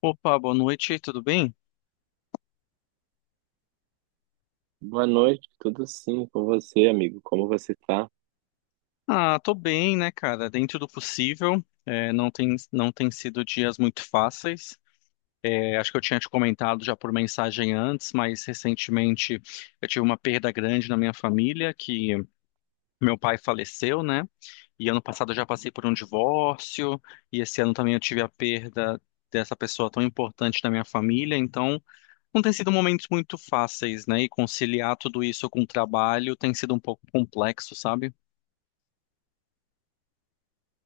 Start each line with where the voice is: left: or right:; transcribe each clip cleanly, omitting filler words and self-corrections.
left: Opa, boa noite, tudo bem?
right: Boa noite, tudo sim com você, amigo? Como você tá?
left: Ah, tô bem, né, cara? Dentro do possível. É, não tem sido dias muito fáceis. É, acho que eu tinha te comentado já por mensagem antes, mas recentemente eu tive uma perda grande na minha família, que meu pai faleceu, né? E ano passado eu já passei por um divórcio, e esse ano também eu tive a perda dessa pessoa tão importante na minha família, então não tem sido momentos muito fáceis, né? E conciliar tudo isso com o trabalho tem sido um pouco complexo, sabe?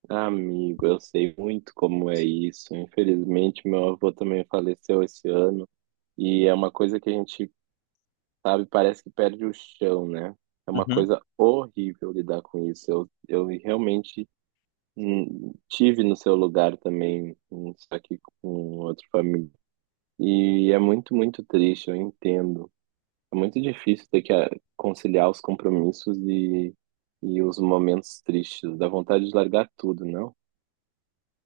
right: Ah, amigo, eu sei muito como é isso. Infelizmente, meu avô também faleceu esse ano e é uma coisa que a gente, sabe, parece que perde o chão, né? É uma
left: Uhum.
right: coisa horrível lidar com isso. Eu realmente tive no seu lugar também, só que com outro família. E é muito, muito triste, eu entendo. É muito difícil ter que conciliar os compromissos e os momentos tristes. Dá vontade de largar tudo, não?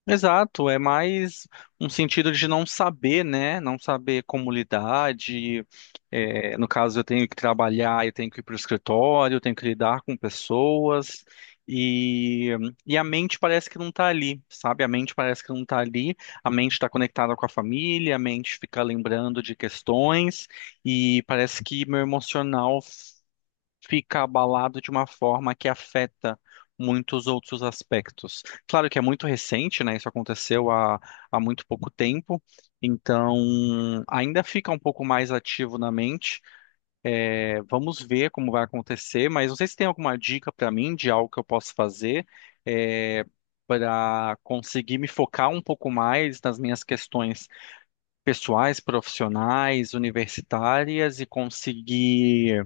left: Exato, é mais um sentido de não saber, né? Não saber como lidar, no caso, eu tenho que trabalhar, eu tenho que ir para o escritório, eu tenho que lidar com pessoas, e, e a mente parece que não está ali, sabe? A mente parece que não está ali, a mente está conectada com a família, a mente fica lembrando de questões, e parece que meu emocional fica abalado de uma forma que afeta muitos outros aspectos. Claro que é muito recente, né? Isso aconteceu há muito pouco tempo, então ainda fica um pouco mais ativo na mente. É, vamos ver como vai acontecer, mas não sei se tem alguma dica para mim de algo que eu posso fazer. É, Para conseguir me focar um pouco mais nas minhas questões pessoais, profissionais, universitárias e conseguir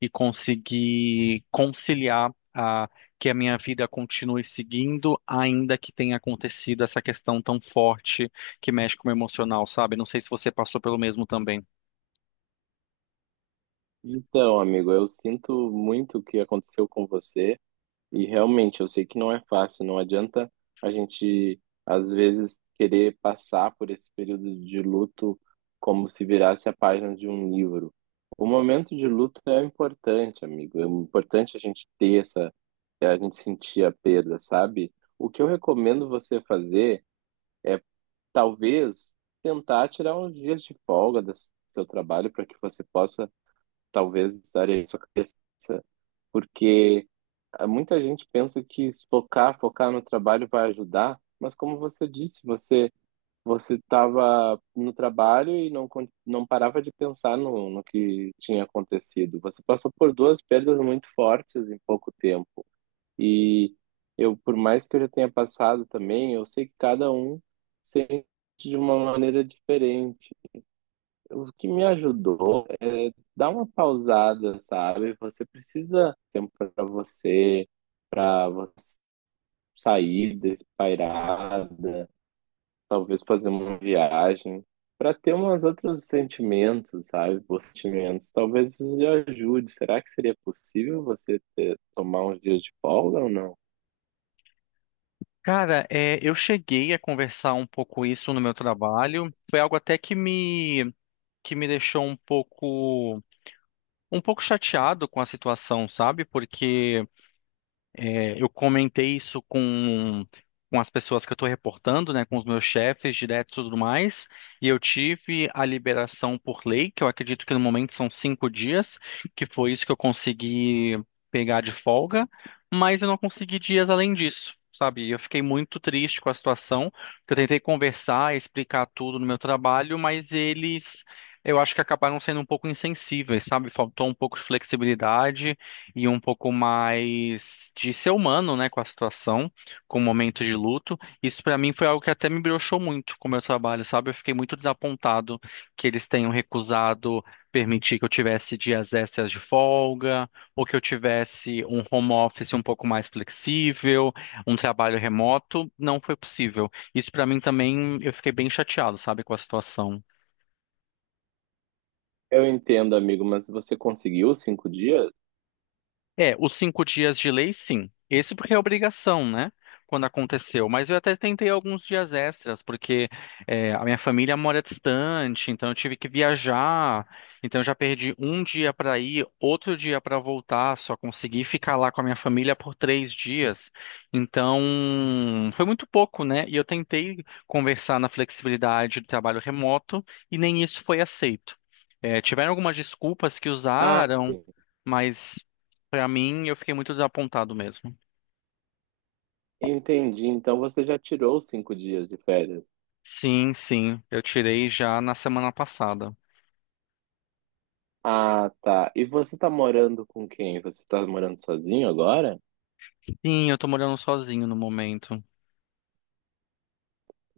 left: e conseguir conciliar que a minha vida continue seguindo, ainda que tenha acontecido essa questão tão forte que mexe com o emocional, sabe? Não sei se você passou pelo mesmo também.
right: Então, amigo, eu sinto muito o que aconteceu com você. E realmente, eu sei que não é fácil, não adianta a gente, às vezes, querer passar por esse período de luto como se virasse a página de um livro. O momento de luto é importante, amigo. É importante a gente ter essa, a gente sentir a perda, sabe? O que eu recomendo você fazer é, talvez, tentar tirar uns dias de folga do seu trabalho para que você possa, talvez, estar aí sua cabeça, porque muita gente pensa que se focar no trabalho vai ajudar, mas como você disse, você estava no trabalho e não parava de pensar no que tinha acontecido. Você passou por duas perdas muito fortes em pouco tempo. E eu, por mais que eu já tenha passado também, eu sei que cada um sente de uma maneira diferente. O que me ajudou é dar uma pausada, sabe? Você precisa de tempo para você sair despairada, talvez fazer uma viagem, para ter umas outros sentimentos, sabe? Bons sentimentos. Talvez isso lhe ajude. Será que seria possível você tomar uns dias de folga ou não?
left: Cara, eu cheguei a conversar um pouco isso no meu trabalho. Foi algo até que me deixou um pouco chateado com a situação, sabe? Porque eu comentei isso com as pessoas que eu estou reportando, né, com os meus chefes direto e tudo mais, e eu tive a liberação por lei, que eu acredito que no momento são 5 dias, que foi isso que eu consegui pegar de folga, mas eu não consegui dias além disso. Sabe, eu fiquei muito triste com a situação, porque eu tentei conversar, explicar tudo no meu trabalho, mas eles, eu acho que acabaram sendo um pouco insensíveis, sabe? Faltou um pouco de flexibilidade, e um pouco mais de ser humano, né, com a situação, com o momento de luto. Isso pra mim foi algo que até me broxou muito com o meu trabalho, sabe? Eu fiquei muito desapontado que eles tenham recusado permitir que eu tivesse dias extras de folga, ou que eu tivesse um home office um pouco mais flexível, um trabalho remoto. Não foi possível. Isso pra mim também, eu fiquei bem chateado, sabe, com a situação.
right: Eu entendo, amigo, mas você conseguiu 5 dias?
left: É, os 5 dias de lei, sim. Esse porque é obrigação, né? Quando aconteceu. Mas eu até tentei alguns dias extras, porque a minha família mora distante, então eu tive que viajar. Então eu já perdi um dia para ir, outro dia para voltar. Só consegui ficar lá com a minha família por 3 dias. Então foi muito pouco, né? E eu tentei conversar na flexibilidade do trabalho remoto e nem isso foi aceito. É, tiveram algumas desculpas que
right: Ah,
left: usaram. Mas pra mim eu fiquei muito desapontado mesmo.
right: entendi. Então você já tirou os 5 dias de férias.
left: Sim, sim, eu tirei já na semana passada.
right: Ah, tá. E você tá morando com quem? Você tá morando sozinho agora?
left: Sim, eu tô morando sozinho no momento.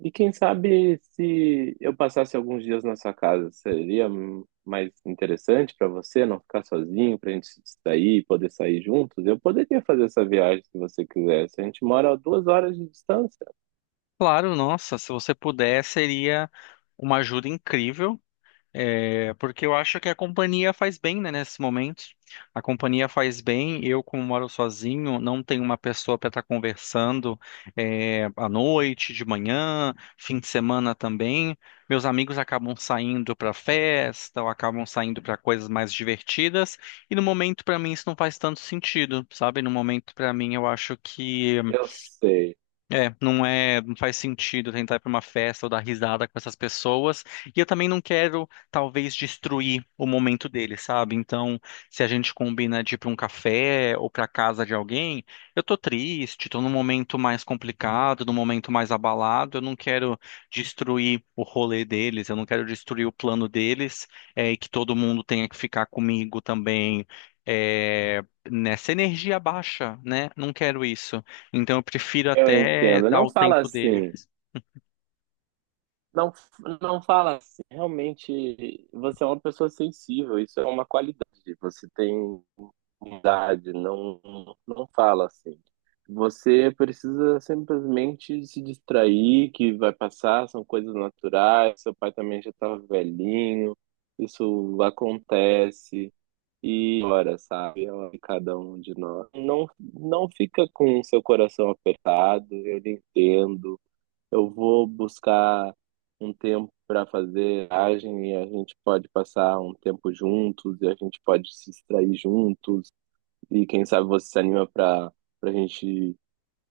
right: E quem sabe se eu passasse alguns dias na sua casa, seria mais interessante pra você não ficar sozinho, pra gente se distrair, e poder sair juntos? Eu poderia fazer essa viagem se você quisesse. A gente mora a 2 horas de distância.
left: Claro, nossa, se você puder, seria uma ajuda incrível. É, porque eu acho que a companhia faz bem, né, nesse momento. A companhia faz bem. Eu, como moro sozinho, não tenho uma pessoa para estar conversando à noite, de manhã, fim de semana também. Meus amigos acabam saindo para festa ou acabam saindo para coisas mais divertidas. E no momento, para mim, isso não faz tanto sentido, sabe? No momento, para mim, eu acho que
right: Eu sei,
left: não faz sentido tentar ir para uma festa ou dar risada com essas pessoas. E eu também não quero, talvez, destruir o momento deles, sabe? Então, se a gente combina de ir para um café ou para casa de alguém, eu tô triste, tô num momento mais complicado, num momento mais abalado, eu não quero destruir o rolê deles, eu não quero destruir o plano deles, e que todo mundo tenha que ficar comigo também, é, nessa energia baixa, né? Não quero isso. Então eu prefiro
right: eu
left: até
right: entendo.
left: dar
right: Não
left: o
right: fala
left: tempo dele.
right: assim. Não, não fala assim. Realmente, você é uma pessoa sensível. Isso é uma qualidade. Você tem idade não, não fala assim. Você precisa simplesmente se distrair, que vai passar, são coisas naturais, seu pai também já estava velhinho, isso acontece. E ora, sabe, ela e cada um de nós. Não, não fica com o seu coração apertado, eu lhe entendo. Eu vou buscar um tempo para fazer viagem e a gente pode passar um tempo juntos e a gente pode se distrair juntos e quem sabe você se anima para a gente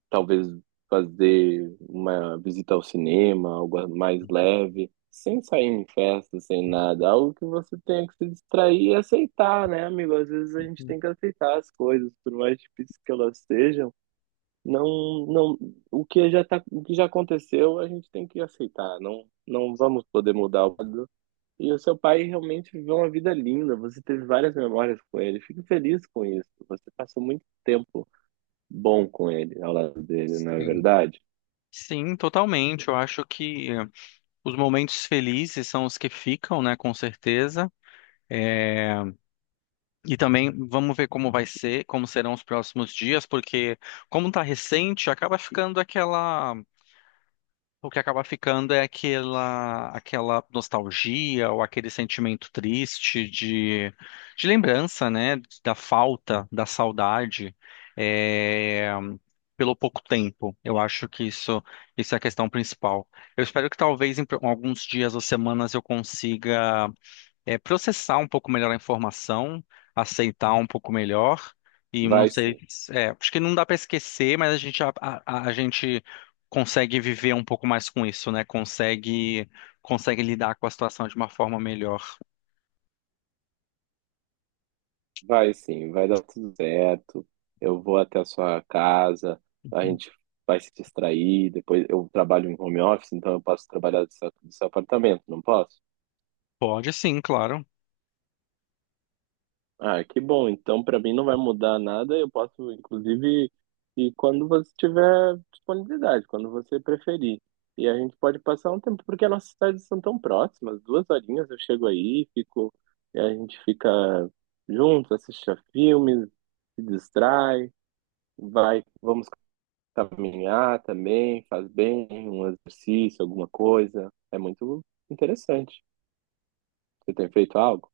right: talvez fazer uma visita ao cinema, algo mais leve, sem sair em festa, sem nada, algo que você tenha que se distrair e aceitar, né, amigo? Às vezes a gente tem que aceitar as coisas, por mais difíceis que elas sejam. Não, não, o que já tá, o que já aconteceu, a gente tem que aceitar. Não, não vamos poder mudar o e o seu pai realmente viveu uma vida linda, você teve várias memórias com ele. Fico feliz com isso. Você passou muito tempo bom com ele, ao lado dele, não é
left: Sim.
right: verdade?
left: Sim, totalmente. Eu acho que os momentos felizes são os que ficam, né, com certeza. É, E também vamos ver como vai ser, como serão os próximos dias, porque como está recente, acaba ficando aquela O que acaba ficando é aquela nostalgia ou aquele sentimento triste de lembrança, né? Da falta, da saudade, é, pelo pouco tempo. Eu acho que isso é a questão principal. Eu espero que talvez em alguns dias ou semanas eu consiga processar um pouco melhor a informação, aceitar um pouco melhor, e não
right: Vai
left: sei,
right: sim,
left: acho que não dá para esquecer, mas a gente consegue viver um pouco mais com isso, né? Consegue lidar com a situação de uma forma melhor.
right: vai sim, vai dar tudo certo. Eu vou até a sua casa, a gente vai se distrair. Depois eu trabalho em home office, então eu posso trabalhar do seu apartamento, não posso?
left: Pode sim, claro.
right: Ah, que bom. Então, para mim não vai mudar nada. Eu posso, inclusive, e quando você tiver disponibilidade, quando você preferir. E a gente pode passar um tempo, porque as nossas cidades são tão próximas. Duas horinhas eu chego aí, fico, e a gente fica junto, assiste a filmes, se distrai, vai, vamos caminhar também, faz bem, um exercício, alguma coisa. É muito interessante. Você tem feito algo?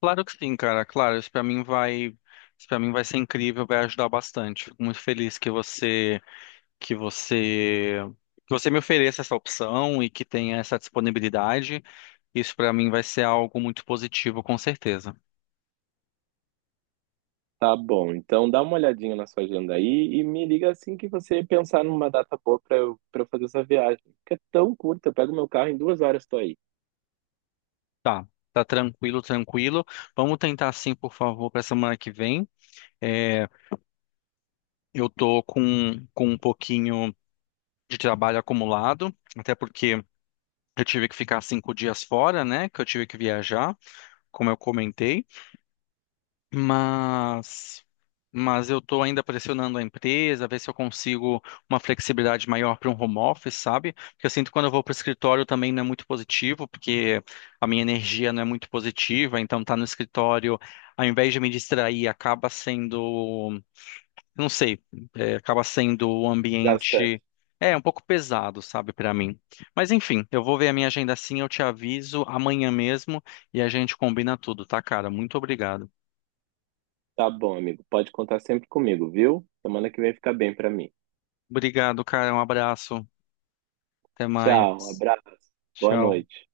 left: Claro que sim, cara. Claro, isso para mim vai ser incrível, vai ajudar bastante. Fico muito feliz que você, que você me ofereça essa opção e que tenha essa disponibilidade. Isso pra mim vai ser algo muito positivo, com certeza.
right: Tá bom, então dá uma olhadinha na sua agenda aí e me liga assim que você pensar numa data boa pra eu fazer essa viagem. Que é tão curta, eu pego meu carro em 2 horas, tô aí,
left: Tá, tá tranquilo, tranquilo. Vamos tentar sim, por favor, para semana que vem. É, eu tô com um pouquinho de trabalho acumulado, até porque eu tive que ficar 5 dias fora, né? Que eu tive que viajar, como eu comentei. Mas, mas eu estou ainda pressionando a empresa, ver se eu consigo uma flexibilidade maior para um home office, sabe? Porque eu sinto que quando eu vou para o escritório também não é muito positivo, porque a minha energia não é muito positiva, então tá no escritório, ao invés de me distrair, acaba sendo, não sei, acaba sendo um
right: gastante.
left: ambiente, um pouco pesado, sabe, para mim. Mas enfim, eu vou ver a minha agenda assim, eu te aviso amanhã mesmo e a gente combina tudo, tá, cara? Muito obrigado.
right: Tá bom, amigo, pode contar sempre comigo, viu? Semana que vem fica bem pra mim.
left: Obrigado, cara. Um abraço. Até
right: Tchau,
left: mais.
right: abraço, boa
left: Tchau.
right: noite.